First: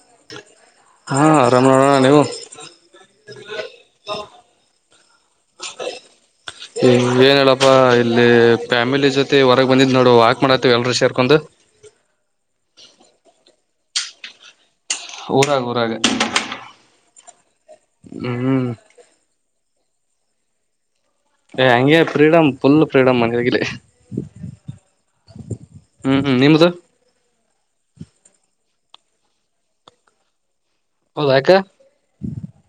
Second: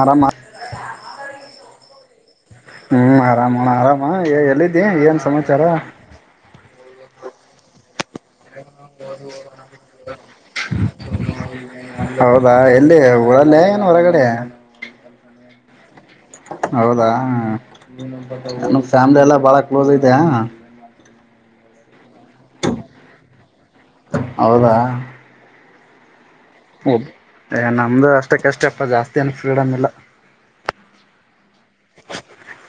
ಆರಾಮ ಹಾ ಆರಾಮ್ ನೋಡೋಣ ನೀವು ಹ್ಮ್ ಆರಾಮಣ್ಣ ಆರಾಮ ಎಲ್ಲಿದ್ದಿ ಏನ್ ಸಮಾಚಾರ ಏನ ಹೇಳಪ್ಪ ಇಲ್ಲಿ ಫ್ಯಾಮಿಲಿ ಜೊತೆ ಹೊರಗ್ ಬಂದಿದ್ ನೋಡು ವಾಕ್ ಮಾಡತ್ತೇವಿ ಎಲ್ರೂ ಸೇರ್ಕೊಂಡು ಹೌದಾ ಎಲ್ಲಿ ಊರಲ್ಲೇ ಹೊರಗಡೆ ಊರಾಗ ಊರಾಗ ಹೌದಾ ಹ್ಮ್ ಹ ನ ಫ್ಯಾಮ್ಲಿ ಎಲ್ಲಾ ಬಾಳ ಕ್ಲೋಸ್ ಐತೆಯಾ ಏ ಹಂಗೆ ಫ್ರೀಡಮ್ ಫುಲ್ ಫ್ರೀಡಮ್ ಅಲಿ ಹೌದಾ. ಹ್ಮ ಹ್ಮ ನಿಮ್ದು. ಏ ನಮ್ದು ಅಷ್ಟಕ್ಕಷ್ಟೇ ಅಪ್ಪ ಜಾಸ್ತಿ ಏನ್ ಫ್ರೀಡಮ್ ಇಲ್ಲ. ಹೌದಾ ಯಾಕೆ.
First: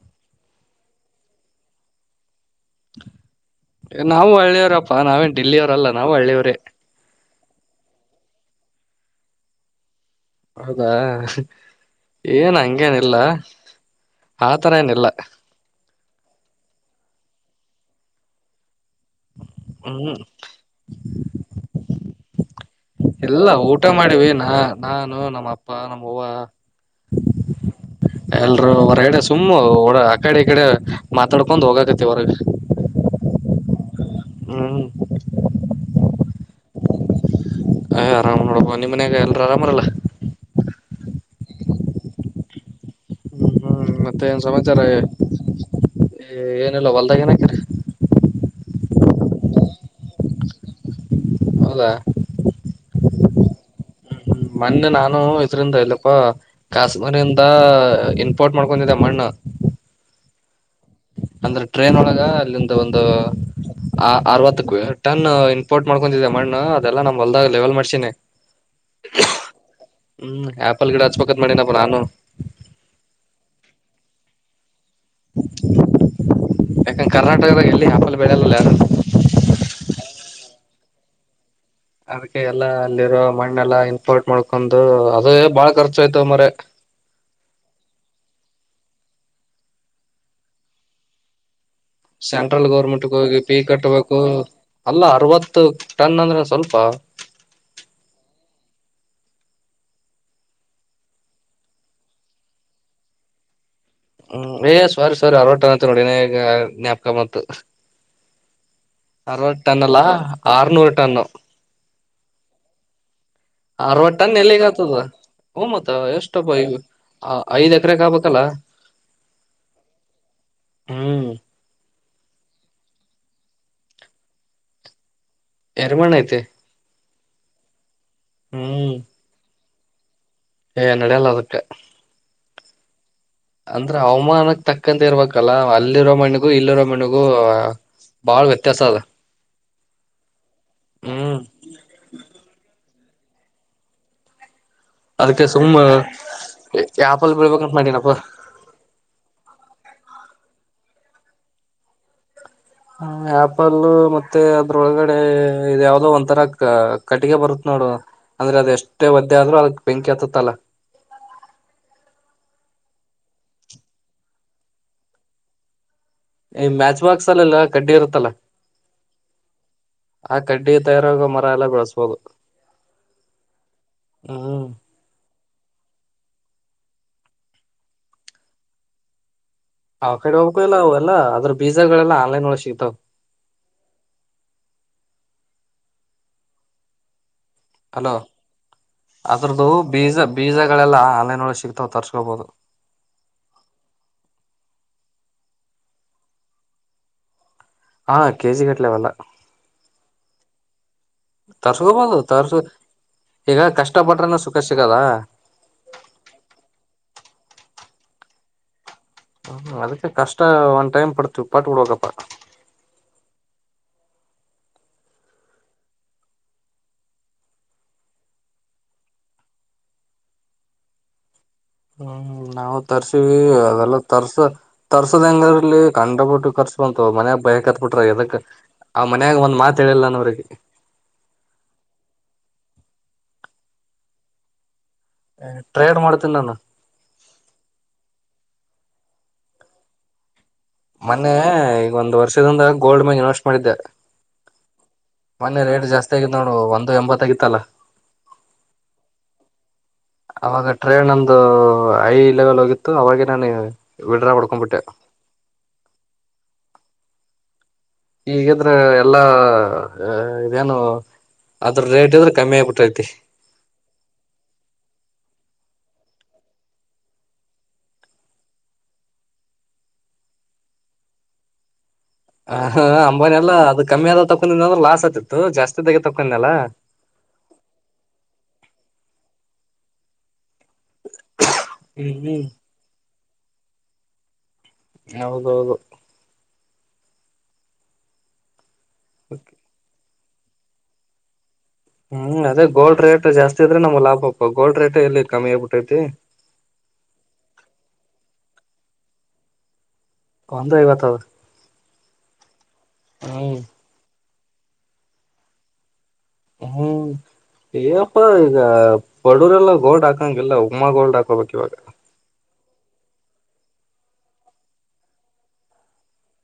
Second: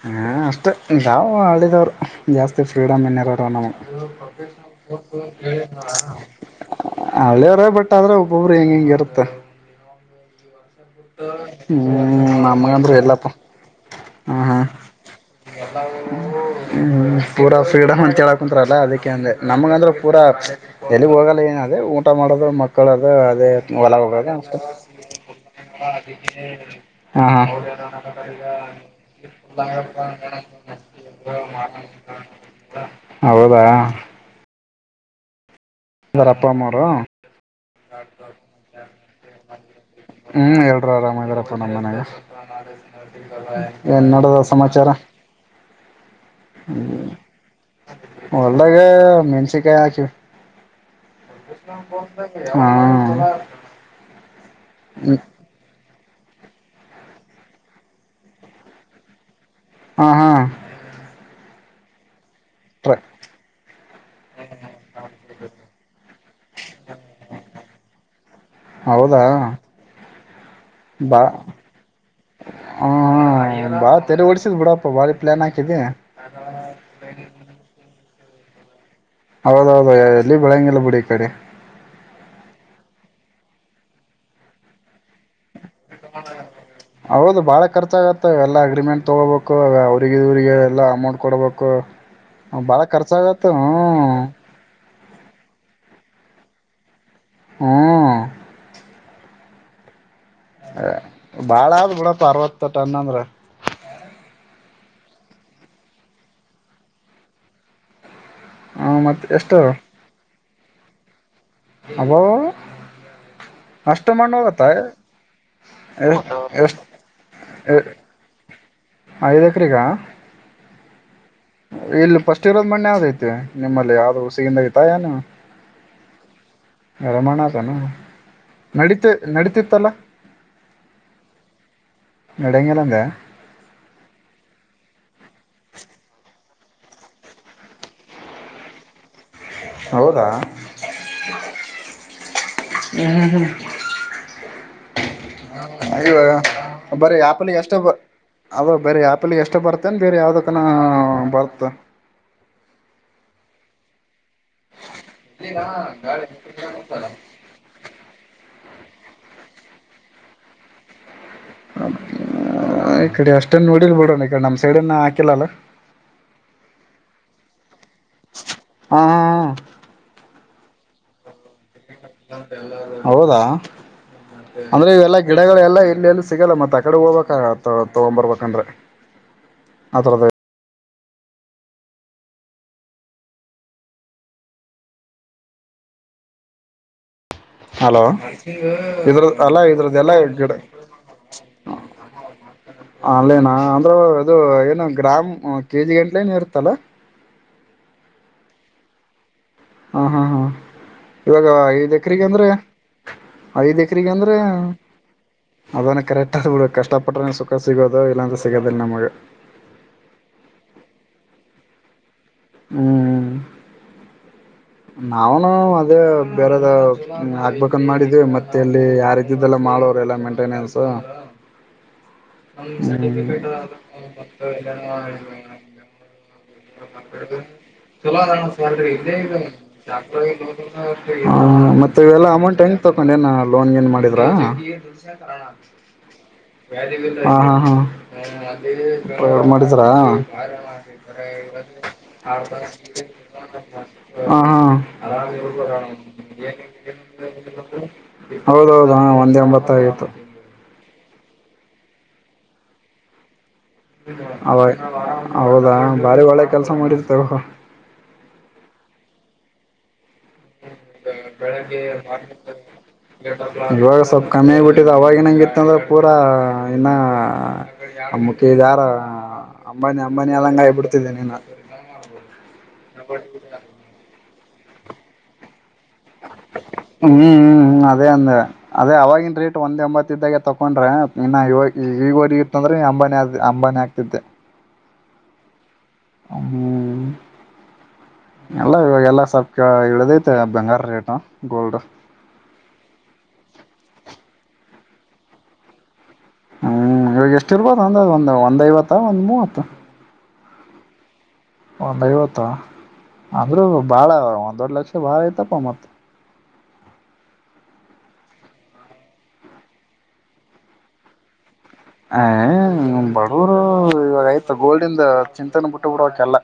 ಹ್ಮ ಅಷ್ಟೇ ಯಾವ ಆಳಿದವ್ರು. ನಾವು ಹಳ್ಳೆಯವರಪ್ಪಾ ನಾವೇನ್ ಡಿಲ್ಲಿಯವರಲ್ಲ ನಾವು ಹಳ್ಳೆಯವ್ರೇ. ಹಳ್ಳಿಯವರೇ ಬಟ್ ಆದ್ರೆ ಒಬ್ಬೊಬ್ಬರು ಹೆಂಗ ಹೆಂಗ ಇರುತ್ತ. ಹೌದಾ ಹ್ಮ್ ಏನ್ ನಮಗಂದ್ರು ಹಂಗೇನಿಲ್ಲ ಎಲ್ಲಪ್ಪ ಆತರೇನಿಲ್ಲ ಹೂ ಪೂರ ಫ್ರಡಮ್ ಅಂತೇಳ ಕುಂತ್ರಲ್ಲ ಅದಕ್ಕೆ ಯಾ ಅಂದ್ರೆ ನಮಗ ಅಂದ್ರೆ ಹ್ಮ್ ಪೂರಾ ಎಲ್ಲಿಗ್ ಹೋಗಲ್ಲ ಏನ್ರ ಊಟ ಮಾಡಿದ್ರೆ ಮತ್ ಇಲ್ಲ ಊಟ ಮಾಡಿವಿ ನ ನಾನು ನಮ್ಮ ಅಪ್ಪ ನಮ್ಮವ್ವ ಹ ಎಲ್ರೂ ಹೊರಗಡೆ ಸುಮ್ಮ್ ಆ ಕಡೆ ಈ ಕಡೆ ಮಾತಾಡ್ಕೊಂಡ್ ಹೋಗಾಕತಿ ಹೊರಗೆ ಹೌದಾ. ಹ್ಮ ವರ ಅಪ್ಪ ಅಮ್ಮರ. ಹ ಆರಾಮ್ ನೋಡಪ ನಿಮ್ ಮನ್ಯಾಗ ಎಲ್ರ ಆರಾಮರಲ್ಲ ಹ್ಮ್ ಎಲ್ರೂ ಆರಾಮದಾರ. ತ ನನಗೆ ಹ್ಮ್ ಹ್ಮ್ ಏನ್ ಮತ್ತೆ ನೋಡದ ಸಮಾಚಾರ. ಏನಿಲ್ಲ ಹೊಲ್ದಾಗ ಏನಾಕಿರಿ ಅಲ್ಲಗ ಮೆನ್ಸಿಕಾಯ ಆಕಿವಿ. ಹೌದಾ ಹಾ ಹ್ಮ್ ಹ್ಮ್ ಮೊನ್ನೆ ನಾನು ಇದರಿಂದ ಇಲ್ಲ ಅ ಕಾಶ್ಮೀರಿಂದ ಇಂಪೋರ್ಟ್ ಮಾಡ್ಕೊಂಡಿದೆ ಮಣ್ಣ ಹಾ ಹಾ ಅಂದ್ರೆ ಟ್ರೈನ್ ಒಳಗ ಟ್ರ ಒ ಅರವತ್ತಕ್ಕೂ ಟನ್ ಇಂಪೋರ್ಟ್ ಮಾಡ್ಕೊಂಡಿದೆ ಮಣ್ಣ ಅದೆಲ್ಲ ನಮ್ ಹೊಲ್ದಾಗ ಲೆವೆಲ್ ಮಾಡಸಿನಿ ಹೌದಾ ಹ್ಮ್ ಆಪಲ್ ಗಿಡ ಬಾ ಹಚ್ಬೇಕತ್ ಮಾಡಿನಪ್ಪ ನಾನು ಹ ಬಾ ತೆರೆ ಡ್ [inaudible] ಯಾಕಂದ ಕರ್ನಾಟಕದ ಎಲ್ಲಿ ಹಾಪ ಬೆಳಲ್ಲಲ್ಲ ಹೌದೌದುಯ ಎಲ್ಲಿ ಬೆಳಂಗಿಲ್ಲ ಬಿುಡಿ ಈ ಕಡೆ ಅದಕ್ಕೆ ಎಲ್ಲಾ ಅಲ್ಲಿರೋ ಮಣ್ಣೆಲ್ಲಾ ಇಂಪೋರ್ಟ್ ಮಾಡ್ಕೊಂಡು ಅದೇ ಬಾಳ ಖರ್ಚು ಆಯ್ತವ ಮರೆ ಹೌದು ಬಾಳ ಖರ್ಚ ಆಗತ್ತ ಎಲ್ಲಾ ಅಗ್ರಿಮೆಂಟ್ ತೊಗೋಬೇಕು ಅವ್ರಿಗೆ ಇವರಿಗೆ ಎಲ್ಲ ಅಮೌಂಟ್ ಕೊಡಬೇಕು ಸೆಂಟ್ರಲ್ ಗೌರ್ಮೆಂಟ್ಗೆ ಹೋಗಿ ಪೀ ಹ್ಮ್ ಕಟ್ಬೇಕು ಅಲ್ಲ ಅರವತ್ತು ಟನ್ ಅಂದ್ರೆ ಸ್ವಲ್ಪ ಹ್ಮ ಬಾಳ ಆದ ಬಿಡ ಅರ್ವತ್ತ ಟನ್ ಅಂದ್ರ ಹ್ಮ್ ಏ ಸವಾರಿ ಸವಾರಿ ಹಲವಟ ನೋಡಿನ ಈಗ ಜ್ಞಾಪಕ ಮತ್ ಹ ಮತ್ತ ಎಷ್ಟು ಅರವತ್ತು ಟನ್ ಅಲ್ಲಾ ಆರನೂರ್ ಟನ್ನು ಅಬೋ ಅಷ್ಟು ಅರವತ್ತು ಮಣ್ಣು ಟನ್ ಎಲ್ಲಿಗ್ ಹೋಗತ್ತ ಆತದ ಹೂ ಮತ್ತ ಎ ಎಷ್ಟಪ್ಪ ಈಗ ಎಷ್ಟ ಐದ್ ಎಕರೆಕ್ ಆಗ್ಬೇಕಲ್ಲ ಐದ ಎಕ್ರಗ [unintelligible] ಹ್ಮ್ ಇಲ್ಲಿ ಫಸ್ಟ್ ಇರೋದ್ ಮಣ್ ಯಾವುದೈತೆ ನಿಮ್ಮಲ್ಲಿ ಯಾವ್ದ್ ಉಸಿಗಿಂದ ಐತಾ ಏನು ಎರಿಮಣ್ ಐತಿ ರಮಣ ಅದನು ಹ್ಮ್ ನಡತ ನಡತ ತ್ತಲ ಏ ನಡೆಯಲ್ಲ ಅದಕ್ಕ ನಡೆಂಗಿಲಂಗ ಅಂದ್ರ ಅವಾಮಾನಕ್ಕೆ ತಕ್ಕಂತೆ ಇರ್ಬೇಕಲ್ಲ ಅಲ್ಲಿರೋ ಮಣ್ಣಿಗೂ ಇಲ್ಲಿರೋ ಮಣ್ಣಿಗೂ ಬಾಳ್ ವ್ಯತ್ಯಾಸ ಅದ ಹೌದಾ [inaudible] ಹ್ಮ್ ಹ್ಮ್ ಹ್ಮ ಹ್ಮ ಅದಕ್ಕೆ ಸುಮ್ಮ್ ಅಯವ ಬರೀ ಆಪಲ್ ಆಪಲ್ಗೆ ಬೆಳ್ಬೇಕಂತ ಎಷ್ಟ ಬ ಮಾಡಿನಪ್ಪ ಅದ ಬರಿ ಆಪಲ್ಗೆ ಎಷ್ಟು ಬರ್ತೇನ್ ಬೇರೆ ಯಾವ್ದಕ್ಕ ವತ್ತ [unintelligible] ಹ ಆಪಲ್ಲು ಮತ್ ಮತ್ತೆ ಅದ್ರೊಳಗಡೆ ಇದ್ ಯಾವದೋ ಒಂಥರ ಕ ಕಟ್ಟಿಗೆ ಬರುತ್ ನೋಡು ಅಂದ್ರೆ ಅದ ಎಷ್ಟ್ ಮಷ್ಟೆ ಒದ್ದೆ ಆದ್ರು ಅದಕ್ ಬೆಂಕಿ ಹತ್ತತ್ತಲ್ಲ ಈ ಕಡೆ ಅಷ್ಟನ್ ನೋಡಿಲ್ ಬಿಡೋಣ ಈ ಕಡೆ ನಮ ಸೈಡ್ನ್ನ ಹಾಕಿಲ್ಲಲ್ಲ [unintelligible] ಈ ಮ್ಯಾಚ್ ಬಾಕ್ಸ್ ಅಲ್ಲಲ್ಲ ಕಡ್ಡಿ ಇರುತ್ತಲ್ಲ ಹಾ ಆ ಕಡ್ಡಿ ತಯಾರಾಗ ಮರ ಎಲ್ಲ ಬೆಳಸ ಹೌದಾ ಹ್ಮ್ ಅಂದ್ರೆ ಇವೆಲ್ಲಾ ಗಿಡಗಳೆಲ್ಲಾ ಇಲ್ಲಲ್ಲಿ ಸಿಗಲ್ಲ ಮತ್ತ ಆಕಡೆ ಹೋಗ್ಬೇಕ ತ ತಗೊಂಡ್ ಬರ್ಬೇಕಂದ್ರೆ ಅವ ಕಡೆ ಹೋಗಬೇಕು ಎಲ್ಲ ಅವರು [unintelligible] ಎಲ್ಲ ಅದ್ರ ಬೀಜಾಗಳೆಲ್ಲ ಆನ್ಲೈನ್ ಒಳಗ ಸಿಗ್ತಾವ ಹಲೋ ಅಲೋ ಇದ್ರ ಅಲ್ಲ ಅದ್ರದ್ದು ಇದ್ರದ್ ಎಲ್ಲ ಬೀಜ ಗಡ ಬೀಜಗಳೆಲ್ಲ ಆನ್ಲೈನ್ ಒಳಗ್ ಸಿಗ್ತಾವ್ ತರ್ಸ್ಕೋಬಹುದು ಅಲ್ಲಿನಾ ಅಂದ್ರೆ ಇದು ಏನು [unintelligible] ಗ್ರಾಮ್ ಕೆಜಿ ಗಟ್ಲೆ ನು ಇರುತ್ತಲ್ಲ ಹ ಕೆಜಿ ಕೆಟ್ಲೆಅವೆಲ್ಲ ಹಾ ಹಾ ಹಾ ಇವಾಗ ಐದ್ ತರ್ಸ್ಕೋಬಹುದು ಎಕ್ರಿಗೆ ಅಂದ್ರೆ ತರ್ಸ ಈಗ ಐದ್ ಕಷ್ಟ ಎಕ್ರಿಗೆ ಅಂದ್ರ ಪಟ್ರನ ಸುಖ ಸಿಗದ ಅದನ್ನು ಕರೆಕ್ಟ್ ಆಗ ಕಷ್ಟ ಪಟ್ರೆ ಸುಖ ಸಿಗೋದು ಇಲ್ಲಾಂದ ಸಿಗೋದಿಲ್ಲ ನಮಗೆ ಹ್ಮ ಅದಕ್ಕೆ ಕಷ್ಟ ಒಂದ ಟೈಮ ಪಡ್ತೀವಿ ಪಾಟ್ಟ ಬಿಡ್ುವಪ್ಪ ಹ್ಮ್ ನಾವನು ಅದೇ ಬೇರೆದ ಆಗ್ಬೇಕನ್ ಮಾಡಿದವಿ ಮತ್ತೆ ಇಲ್ಲಿ ಯಾರ್ದಿದ್ದಲ್ಲ ಮಾಡೋ್ರ ಎಲ್ಲಾ ಮೇಂಟೆನೆನ್ಸ್ ಹ್ಮ್ ನಾವವು ತರ್ಸೀವಿ ಸರ್ಟಿಫಿಕೇಟ್ ಅದೆಲ್ಲ ತರ್ಸ ತರ್ಸದಂಗರ್ಲ್ಲಿ ಕಂಡ ಬಿಿಟ್ಟು ಕರ್ಸ ಬಂತು ಮನಯಾಗ ಬಯತ್ಬಿಟ್ರ ಚಲೋ ಅದ ಎದಕ್ ಸ್ಯಾಲ್ರಿ ಆ ಇಲ್ಲೇ ಇದೆ ಮನ್ಯಾಗ ಒಂದ್ ಮಾತ ಹೇಳಿಲ್ಲನವ್ರಿಗೆ ಹ ಮತ್ತೆ ಇವೆಲ್ಲಾ ಅಮೌಂಟ್ ಹೆಂಗ ತಕೊಂಡ ಏನ ಲೋನ್ ಏನ್ ಮಾಡಿದ್ರಾ ಟ್ರೇಡ್ ಮಾಡ್ತನಿ ನಾನು ಹಾ ಹಾ ಹಾ ಮಾಡಿದ್ರಾ ಮೊನ್ನೆ ಈಗ ಒಂದ್ ವರ್ಷದಿಂದ ಗೋಲ್ಡ್ ಮ್ಯಾಗ ಇನ್ವೆಸ್ಟ್ ಮಾಡಿದ್ದೆ [unintelligible] ಮೊನ್ನೆ ರೇಟ್ ಜಾಸ್ತಿ ಆಗಿದ್ ನೋಡು ಒಂದು ಎಂಬತ್ತಗಿತ್ತಲ್ಲ ಹೌದೌದು ಹಾ ಒಂದ್ ಎಂಬತ್ತಾ ಐದು ಅವಾಗ ಟ್ರೈನ್ ಒಂದು ಹೈ ಲೆವೆಲ್ ಹೋಗಿತು ಅವಾಗೇನಾರ - ಅವ ಹೌದಾ ಬಾರಿ ಒಳ್ಳೆ ಕೆಲ್ಸ ಸಮಾಮತ ಈಗಂದ್ರೆ ಎಲ್ಲಾ ಇದೇನು ಬೆಗ್ಗೆ ಅದ್ರ ರೇಟ್ ಇದ್ರೆ ಕಮ್ಮಿ ಆಗ್ಬಿಟ್ಟೈತಿ ಇವಾಗ ಸ್ವಲ್ಪ ಕಮ್ಮಿ ಆಗ್ಬಿಟ್ಟಿದೆ ಅವಾಗ ಏನಂಗಿತ್ತು ಇಂದ್ರ ಪೂರಾ ಇನ್ನ ಅ ಮುಖಿ ಜ ಯಾರ ಅಂಬಾನಿ ಅಂಬಾನಿ ಅದಂಗ ಬಿಿಡ್ತಿದ್ದೇನಿ ನ ಹ ಹ ಅಂಬಾನಿ ಎಲ್ಲಾ ಅದು ಕಮ್ಮಿ ಆದ ತ ್ರ ಲಾಸ್ ಆತಿತ್ತು ಜಾಸ್ತಿ ಹ್ಮ್ ಹ್ಮ್ ಹ್ಮ್ ಅದೇ ಅಂದ ಅದೇ ಅವವಾಗಿನ ರೇಟ್ ಒಂದ್ ಎಂಬತ್ತ ಇದಾಗೆ ತಕೊಂಡ್ರೆ ಇನ್ನ ಈವಾಗ್ ಈಗ ಹ್ಮ್ ಹೋಗಿ ಹ್ಮ್ ಇತ್ತಂದ್ರೆ ಅಂಬಾನಿ ಅದ್ ಅಂಬಾನಿ ಆಗ್ತಿದ್ದೆ ಹೌದೌದು ಹ್ಮ್ ಎಲ್ಲ ಇವಾಗ ಎಲ್ಲಾ ಸಪ್ ಇಳಿದಿದ್ ಎಷ್ಟು ಬಂಗಾರ ರೇಟು ಗೋಲ್ಡ್ ಹ್ಮ್ ಅದೇ ಗೋಲ್ಡ್ ರೇಟ್ ಜಾಸ್ತಿ ಇದ್ರೆ ನಮ್ಗ್ ಲಾಭಪ್ಪ ಗೋಲ್ಡ್ ರೇಟ್ ಎಲ್ಲಿ ಕಮ್ಮಿ ಆಗ್ಬೇಟ್ ಐತಿ ಹ್ಮ್ ಇವಾಗ ಎಷ್ಟ ಇರ್ಬೋದಂದಾಜ್ ಒಂದ ಒಂದ್ ಐವತ್ತ ಒಂದ್ ಮೂವತ್ತ ಒಂದು ಐವತ್ತಾಗುತ್ತೆ ಒಂದೈವತ್ತು ಹ್ಮ್ ಅಂದ್ರು ಬಾಳ ವ್ ವರ್ಲಕ್ಷ ಭಾಳ ಐತಪ್ಪ ಮತ್ ಹ್ಮ್ ಈಗಪ ಇದಾ ಬಡುವ್ರೆಲ್ಲ ಗೋಲ್ಡ್ ಹಾಕಂಗಿಲ್ಲ ಉಮಾ ಗೋಲ್ಡ್ ಹಾಕೋಬೇಕಿವಾಗ ಏ ಬಡವರು ಇವಾಗ ಆಯ್ತ ಗೋಲ್ಡಿಂದ ಚಿಂತೇನೆ ಬಿಟ್ಟು ಬಿಡಬೇಕೆಲ್ಲ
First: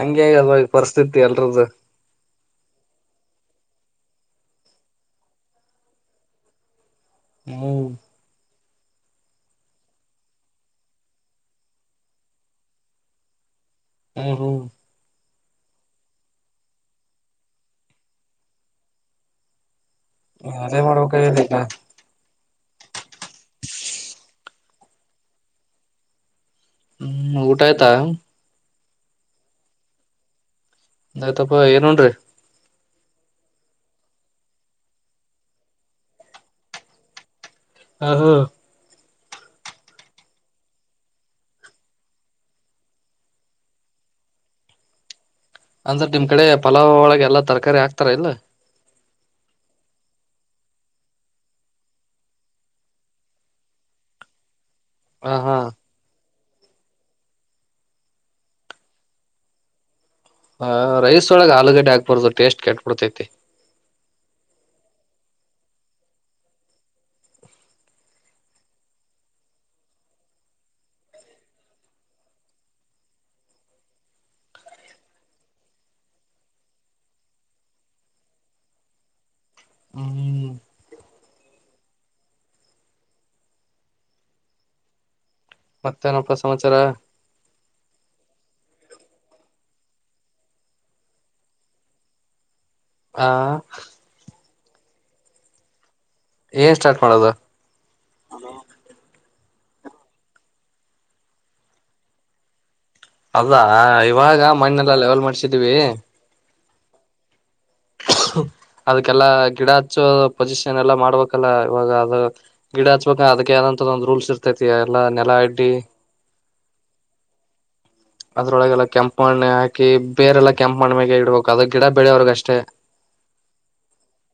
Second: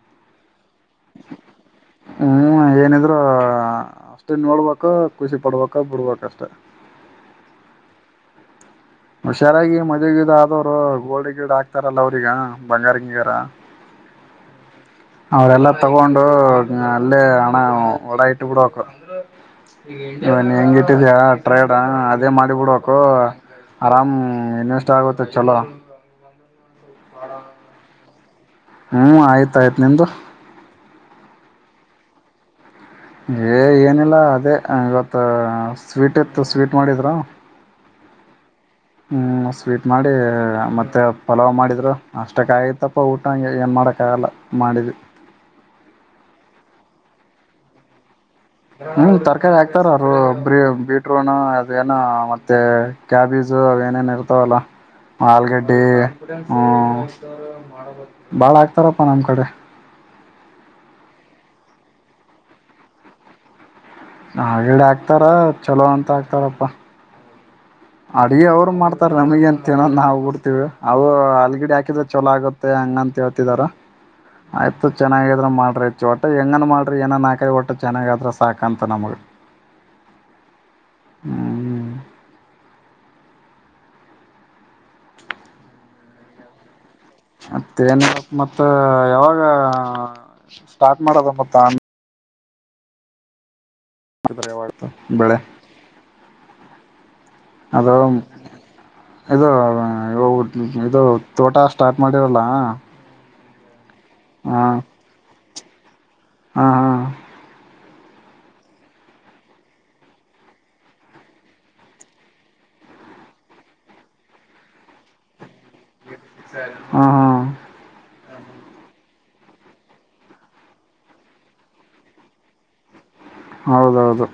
ಹಂಗೆ ಈಗ ಇರೋವೋ ಹ್ಮ ಏನಿದ್ರು ಅಷ್ಟೇ ನೋಡ್ಬೇಕ ಖುಷಿ ಪಡ್ಬೇಕ ಬಿಡ್ಬೇಕಷ್ಟೆ ಹ್ಮ್ ಹುಷಾರಾಗಿ ಮದ್ವಿ ಗಿದ್ವಿ ಆದವರು ಗೋಲ್ಡ್ ಗಿಡ ಹಕ್ತಾರಲ್ಲ ಅವ್ರಗ ಬಂಗಾರ ಗಿಂಗಾರ ಹ್ಮ್ ಹ್ಮ್ ಅವರೆಲ್ಲಾ ತಗೊಂಡು ಅಲ್ಲೇ ಹಣ ಒಡ ಇಟ್ಟ ಬಿಡಕ್ ಇನ್ ಹೆಂಗ ಅದೇ ಇಟ್ಟಿದ್ಯಾ ಮಾಡ್ಬೇಕಾಗ್ಯದ ಈಗ ಟ್ರೇಡ್ ಅದೇ ಮಾಡ್ಬಿಡು [unintelligible] [inaudible] ಆರಾಮ್ ಇನ್ವೆಷ್ಟ ಆಗುತ್ತೆ ಚಲೋ ಹ್ಮ್ ಊಟ ಆಯ್ತಾ ಹ್ಮ್ ಆಯ್ತ್ ಆಯ್ತ್ ನಿಂದು ನಂದು ಆಯ್ತಪ್ಪ ಏನ್ ಉಂಡ್ರಿ ಹೇ ಏನಿಲ್ಲ ಅದೇ ಇವತ್ತ ಸ್ವೀಟ್ ಇತ್ತು ಸ್ವೀಟ್ ಮಾಡಿದ್ರ ಹಾ ಹಾ ಹ್ಮ್ ಸ್ವೀಟ್ ಮಾಡಿ ಮತ್ತೆ ಪಲಾವ್ ಮಾಡಿದ್ರು ಅಷ್ಟಕ್ಕ ಆಗತ್ತಪ್ಪ ಊಟ ಏನ್ ಮಾಡಕ್ ಆಗಲ್ಲ ಮಾಡಿದಿ ಅಂದ್ರೆ ನಿಮ್ ಕಡೆ ಪಲಾವ್ ಒಳಗೆ ಎಲ್ಲಾ ತರಕಾರಿ ಹಾಕ್ತಾರ ಇಲ್ಲ ಹ್ಮ್ ತರಕಾರಿ ಹಾಕ್ತಾರ್ರ ಬೀಟ್ರೋನ ಅದೇ ಏನ ಮತ್ತೆ ಕ್ಯಾಬೀಜು ಅವ ಏನೇನು ಇರ್ತಾವಲ್ಲ ಹ ಆಲೂಗಡ್ಡಿ ಹ್ಮ್ [inaudible] ಬಾಳ ಹಾಕ್ತಾರಪ್ಪಾ ನಮ್ ಕಡೆ ಹಾ ರೈಸ್ ಒಳಗೆ ಆಲೂಗಡ್ಡೆ ಹಾಕ್ಬಾರ್ದು ಟೇಸ್ಟ್ ಕೆಟ್ಬಿಡ್ತೈತಿ ಆಲೂಗಡ್ಡೆ ಆಕ್ತಾರ ಚಲೋ ಅಂತ ಆಕ್ತಾರಪ್ಪ ಅಡಿಗೆ ಅವರು ಮಾಡ್ತಾರ ನಮ್ಮಗೇನು ತಿನ ನಾವು ಬಿಡ್ತಿವಿ ಅವು ಆಲೂಗಡ್ಡೆ ಹಾಕಿದ್ರ ಚೊಲೋ ಆಗುತ್ತೆ ಹಂಗಂತ ಹೇಳ್ತಿದಾರ ಆಯ್ತು ಚೆನ್ನಾಗಿದ್ರ ಮಾಡ್ರಿ ಒಟ್ಟೆ ಹೆಂಗನ್ ಮಾಡ್ರಿ ಏನನ್ ಹಾಕ್ರಿ ಒಟ್ಟೆ ಚೆನ್ನಾಗ ಆದ್ರ ಸಾಕಂತ ನಮಗ ಹ್ಮ್ ಹ್ಮ್ ಮತ್ತೇನಪ್ಪಾ ಸಮಾಚಾರ ಮತ್ತೆ ನಪ್ಪ ಮತ್ತ ಯಾವಾಗ [inaudible] ಸ್ಟಾರ್ಟ್ ಮಾಡದ ಮತ್ತ ಹಾ [unintelligible] ಬೆಳೆ ಏನ್ ಸ್ಟಾರ್ಟ್ ಮಾಡೋದು ಅದು ಇದು ಇದು ತೋಟ ಸ್ಟಾರ್ಟ್ ಮಾಡಿರಲ್ಲ ಅಲ್ಲಾ ಇವಾಗ ಹಾ ಮಣ್ಣೆಲ್ಲ ಲೆವೆಲ್ ಮಾಡ್ಸ [unintelligible] ಹಾ ಹಾ ಅದಕ್ಕೆಲ್ಲಾ ಗಿಡ ಹಚ್ಚೋ ಪೊಸಿಷನ್ ಎಲ್ಲಾ ಮಾಡ್ಬೇಕಲ್ಲ ಇವಾಗ ಅದ ಗಿಡ ಹಚ್ಬೇಕ ಅದಕ್ಕೆ ಏನಂತ ಒಂದ್ ರೂಲ್ಸ್ ಇರ್ತೈತಿ ಎಲ್ಲಾ ನೆಲ ಅಡ್ಡಿ ಹಾ ಹಾ ಅದ್ರೊಳಗೆಲ್ಲ ಕೆಂಪ ಮಣ್ಣೆ ಹಾಕಿ ಬೇರೆಲ್ಲಾ ಕೆಂಪ್ ಮಣ್ಣ್ಮ್ಯಾಗ ಇಡ್ಬೇಕು ಅದು ಗಿಡ ಬೆಳೆಯವ್ರಗೆ ಅಷ್ಟೇ ಹೌದೌದು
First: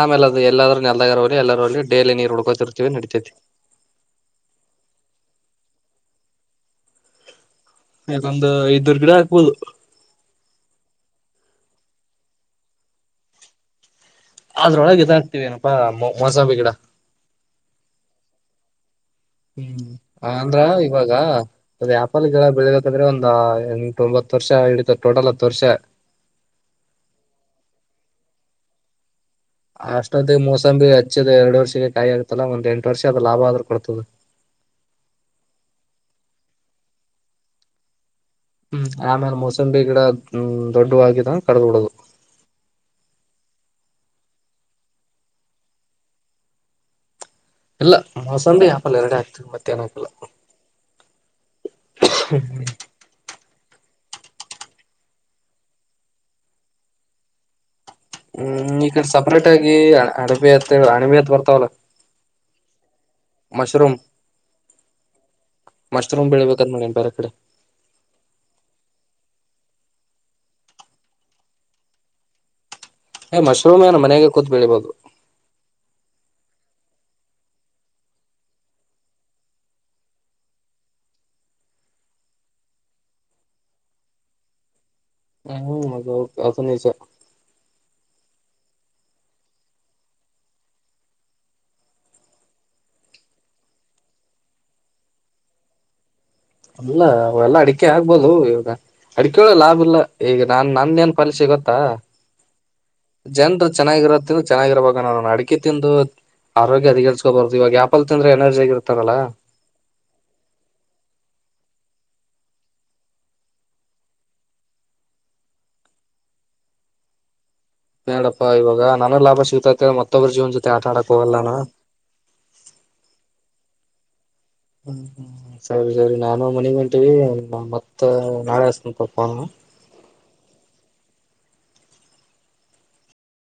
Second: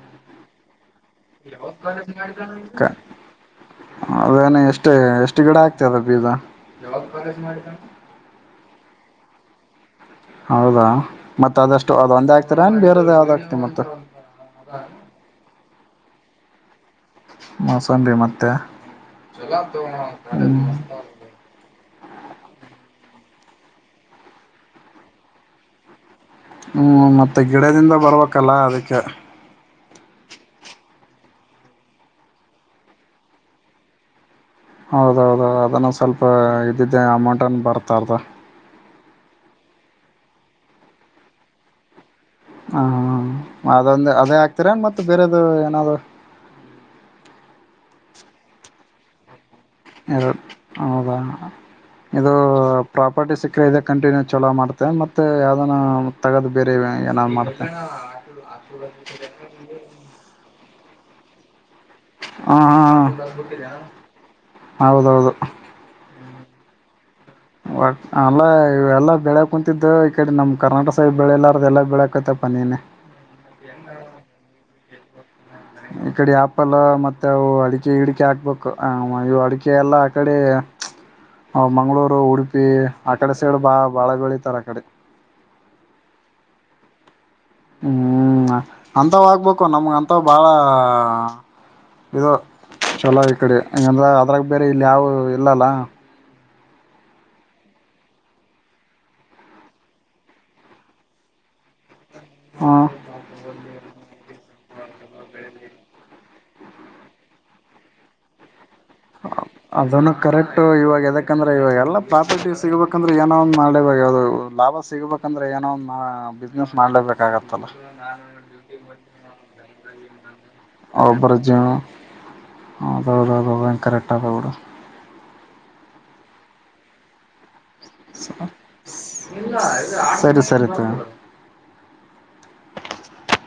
ಆಮೇಲೆ ಅದು ಎಲ್ಲಾದ್ರೂ ನೆಲ್ದಾಗರಲಿ ಎಲ್ಲರಲ್ಲಿ ಡೈಲಿ ನೀರ್ ಹುಡ್ಕೋತಿರ್ತೀವಿ ನಡಿತೈತಿ ಹೌದೇನು ಎಷ್ಟೇ ಎಷ್ಟು ಗಿಡ ಆಕ್ತ [unintelligible] ಬೀಜ ಯಾವಾಗ [unintelligible] ದುರ್ಗಾಾಗ ಪೂಲ್ ಹೌದಾ ಮತ್ತತ್ ಅದಷ್ಟು ಅದ ಒಂದೇ ಆಗ್ತರಾ ಬೇರೆದ ಯಾವ್ದ್ ಆಗ್ತಿ ಮತ್ತತ್ ಅದ್ರೊಳಗೆ ಇದಾ್ತೀವಿೇನಪ್ಪಾ ಅಮ್ಮ ಹಸ ಬೇಗಡಾ ಮೋಸಬಿ ಮತ್ತೆ ಹ್ಮ್ ಅಂದ್ರ ಹ್ಮ [unintelligible] ಇವಾಗ ಅದ ಆ್ಯಪಲ್ಗಳ ಬೆಳಗದಂದ್ರೆ ಒಂದ ಎಂಟೊಂಬತ್ತು ವರ್ಷ ಇಡಿತ ಟೋಟಲ್ ಹತ್ತು ವರ್ಷ ಹ್ಮ್ ಮತ್ತೆ ಗಿಡದಿಂದ ಬರ್ಬೇಕಲ್ಲ ಅದಕ್ಕೆ ಅಷ್ಟೊ್ದ ಮೋಸಂಬಿ ಹಚ್ಚಿದೆ ಎರಡು ವರ್ಷಕ್ಕೆ ಕಾಯಿ ಆಗ್ತಲ್ಲ ಒಂದ್ ಎಂಟು ವರ್ಷ ಅದ ಲಾಭ ಆದ್ರೂ ಕೊಡ್ತದೆ ಹೌದೌದ ಅದನ್ನ ಸ್ವಲ್ಪ ಇದಿದ್ದ ಅಮೌಂಟ್ ಅನ್ ಬರ್ತಾರದಾ ಹ್ಮ ಆಮೇಲೆ ಮೊಸಂಬಿ ಗಿಡ್ ದೊಡ್ಡವಿದ ಕಡ್ದ್ ಬಿಡದು ಹ್ಮ ಅದೊಂದು ಅದೇ ಆಕ್ತೀರ ಮತ್ತ ಬೇರೆದು ಏನಾದ್ರು ಇಲ್ಲ ಮೋಸತಂಬಿ ಯಾಪಲ್ ಎರಡೆ ಆಗ್ತದೆತ್ತೆ ಇ ಹೌದಾ ಇದು ಪ್ರಾಪರ್ಟಿ ಸಿ ್ರ ಕಂಟಿನ್ಯೂ ಚಲೋ ಮಾಡ್ತೆ ಮೆ ಯಾವ್ದಾನ ತಗೋದು್ ಬೇರೆ ಏನಾದ್ ಮಾಡ್ತೆ ಹ್ಮ್ ಈ ಕಡೆ ಸಪ್ರೇಟ್ ಆಗಿ ಅಡಬೆ ಹಾಣಿ ಬಿಯತ್ ಬರ್ತ ಅವಲ್ಲ ಹಾ ಹಾ ಹೌದೌದು ಮಾಡೆ ಬರ ಕಡೆ ಒ ಅಲ್ಲ ಇ ಎಲ್ಲ ಬೆಳಕ್ ಕುಂತಿದ್ದು ಈ ಕಡೆ ನಮ್ ಕರ್ನಾಟಕ ಸೈ ಬೆಳೆಲ್ಲಾರ ಎಲ್ಲ ಬೆಳ್ಯಕತಪ್ಪ ನೀನ ಏ್ಶೂಮ್ ನನ್ ಮನೆಗೆ ಕೂತ್ ಬಿಳಿಬಹುದು ಈ ಕಡೆ ಆಪಲ್ ಮತ್ತೆ ಅವು ಅಡಿಕೆ ಇಡಿಕೆ ಹಾಕ್ಬೇಕು ಇ ಅಡಿಕೆ ಎಲ್ಲಾ ಆಕಡೆ ಮಂಗ್ಗಳೂರು ಉಡುಪಿ ಆ ಕಡೆ ಸೈಡ್ ಬಾ ಬಾಳ ಬೆಳಿತಾರ ಅಕಡೆ ಹ್ಮ್ ಅ ಅದನಷ [unintelligible] ಹ್ಮ್ ಅಂತ್ ಆಗ್ಬೇಕು ನಮ್ಗಂತ ಬಾಳ ಇದು ಚಲೋ ಈ ಕಡೆ ಹಂಗಂದ್ರ ಅದ್ರಾಗ ಬೇರೆ ಇಲ್ಲಿ ಯಾವ ಇಲ್ಲಲ್ಲ ಅಲ್ಲ ಅವ ಎಲ್ಲಾ ಅಡಿಕೆ ಆಗ್ಬೋದು ಇವಾಗ ಅಡಿಕೆಳೆ ಲಾಭ ಇಲ್ಲ ಈಗ ನಾನ್ ನನ್ನೇನ್ ಪಾಲಿಸಿೆ ಗೊತ್ತಾ ಹ ಜನ್ರು ಚೆನ್ನಾಗಿರತ್ತ ಚೆನ್ನಾಗಿರರುವಾಗ ನು ಅಡಿಕೆ ತಿಂದು ಆರೋಗ್ಯ ಅದಗರ್ಿಸಕೋಬಾರದು ಇವಾಗ ಆಪಲ್ ತಿಂದ್ರ ಎನರ್ಜ ಆಗಿರುತ್ತೆ. ಅದನ್ನು ಕರೆಕ್ಟ್ ಇವಾಗದಕ್ಕೆ ಯಾಕಂದ್ರೆ ಇವಾಗ ಎಲ್ಲಾ ಪ್ರಾಪರ್ಟಿ ಸಿಗಬೇಕಂದ್ರೆ ಏನೋ ಒ್ಲೇಬೇಕ ಯಾವದು ಲಾಭ ಸಿಗಬೇಕಂದ್ರೆ ಏನೋ ಒ್ ಬಿಸ್ನೆಸ್ ಮಾಡ್ಲೇಬೇಕಾಗತ್ತಲ್ಲ ಹೇಳಪ್ಪಾ ಇವಾಗ ನಾನು ಲಾಭ ಸಿಗ್ತಾಂತೇಳ ಮತ್ತೆ ತರ್ ಜ ಬ್ರಿಜಜ ಅದದ ಕಟ್ಟಾ ಪೌಡೋ ಹ್ಮ್ ಹ್ಮ್ ಸರಿ ಸರಿ ನಾನು ಮನಿಗ್ ಬಂತೇವಿ ಮ ಸರಿ ಸರಿ ಸ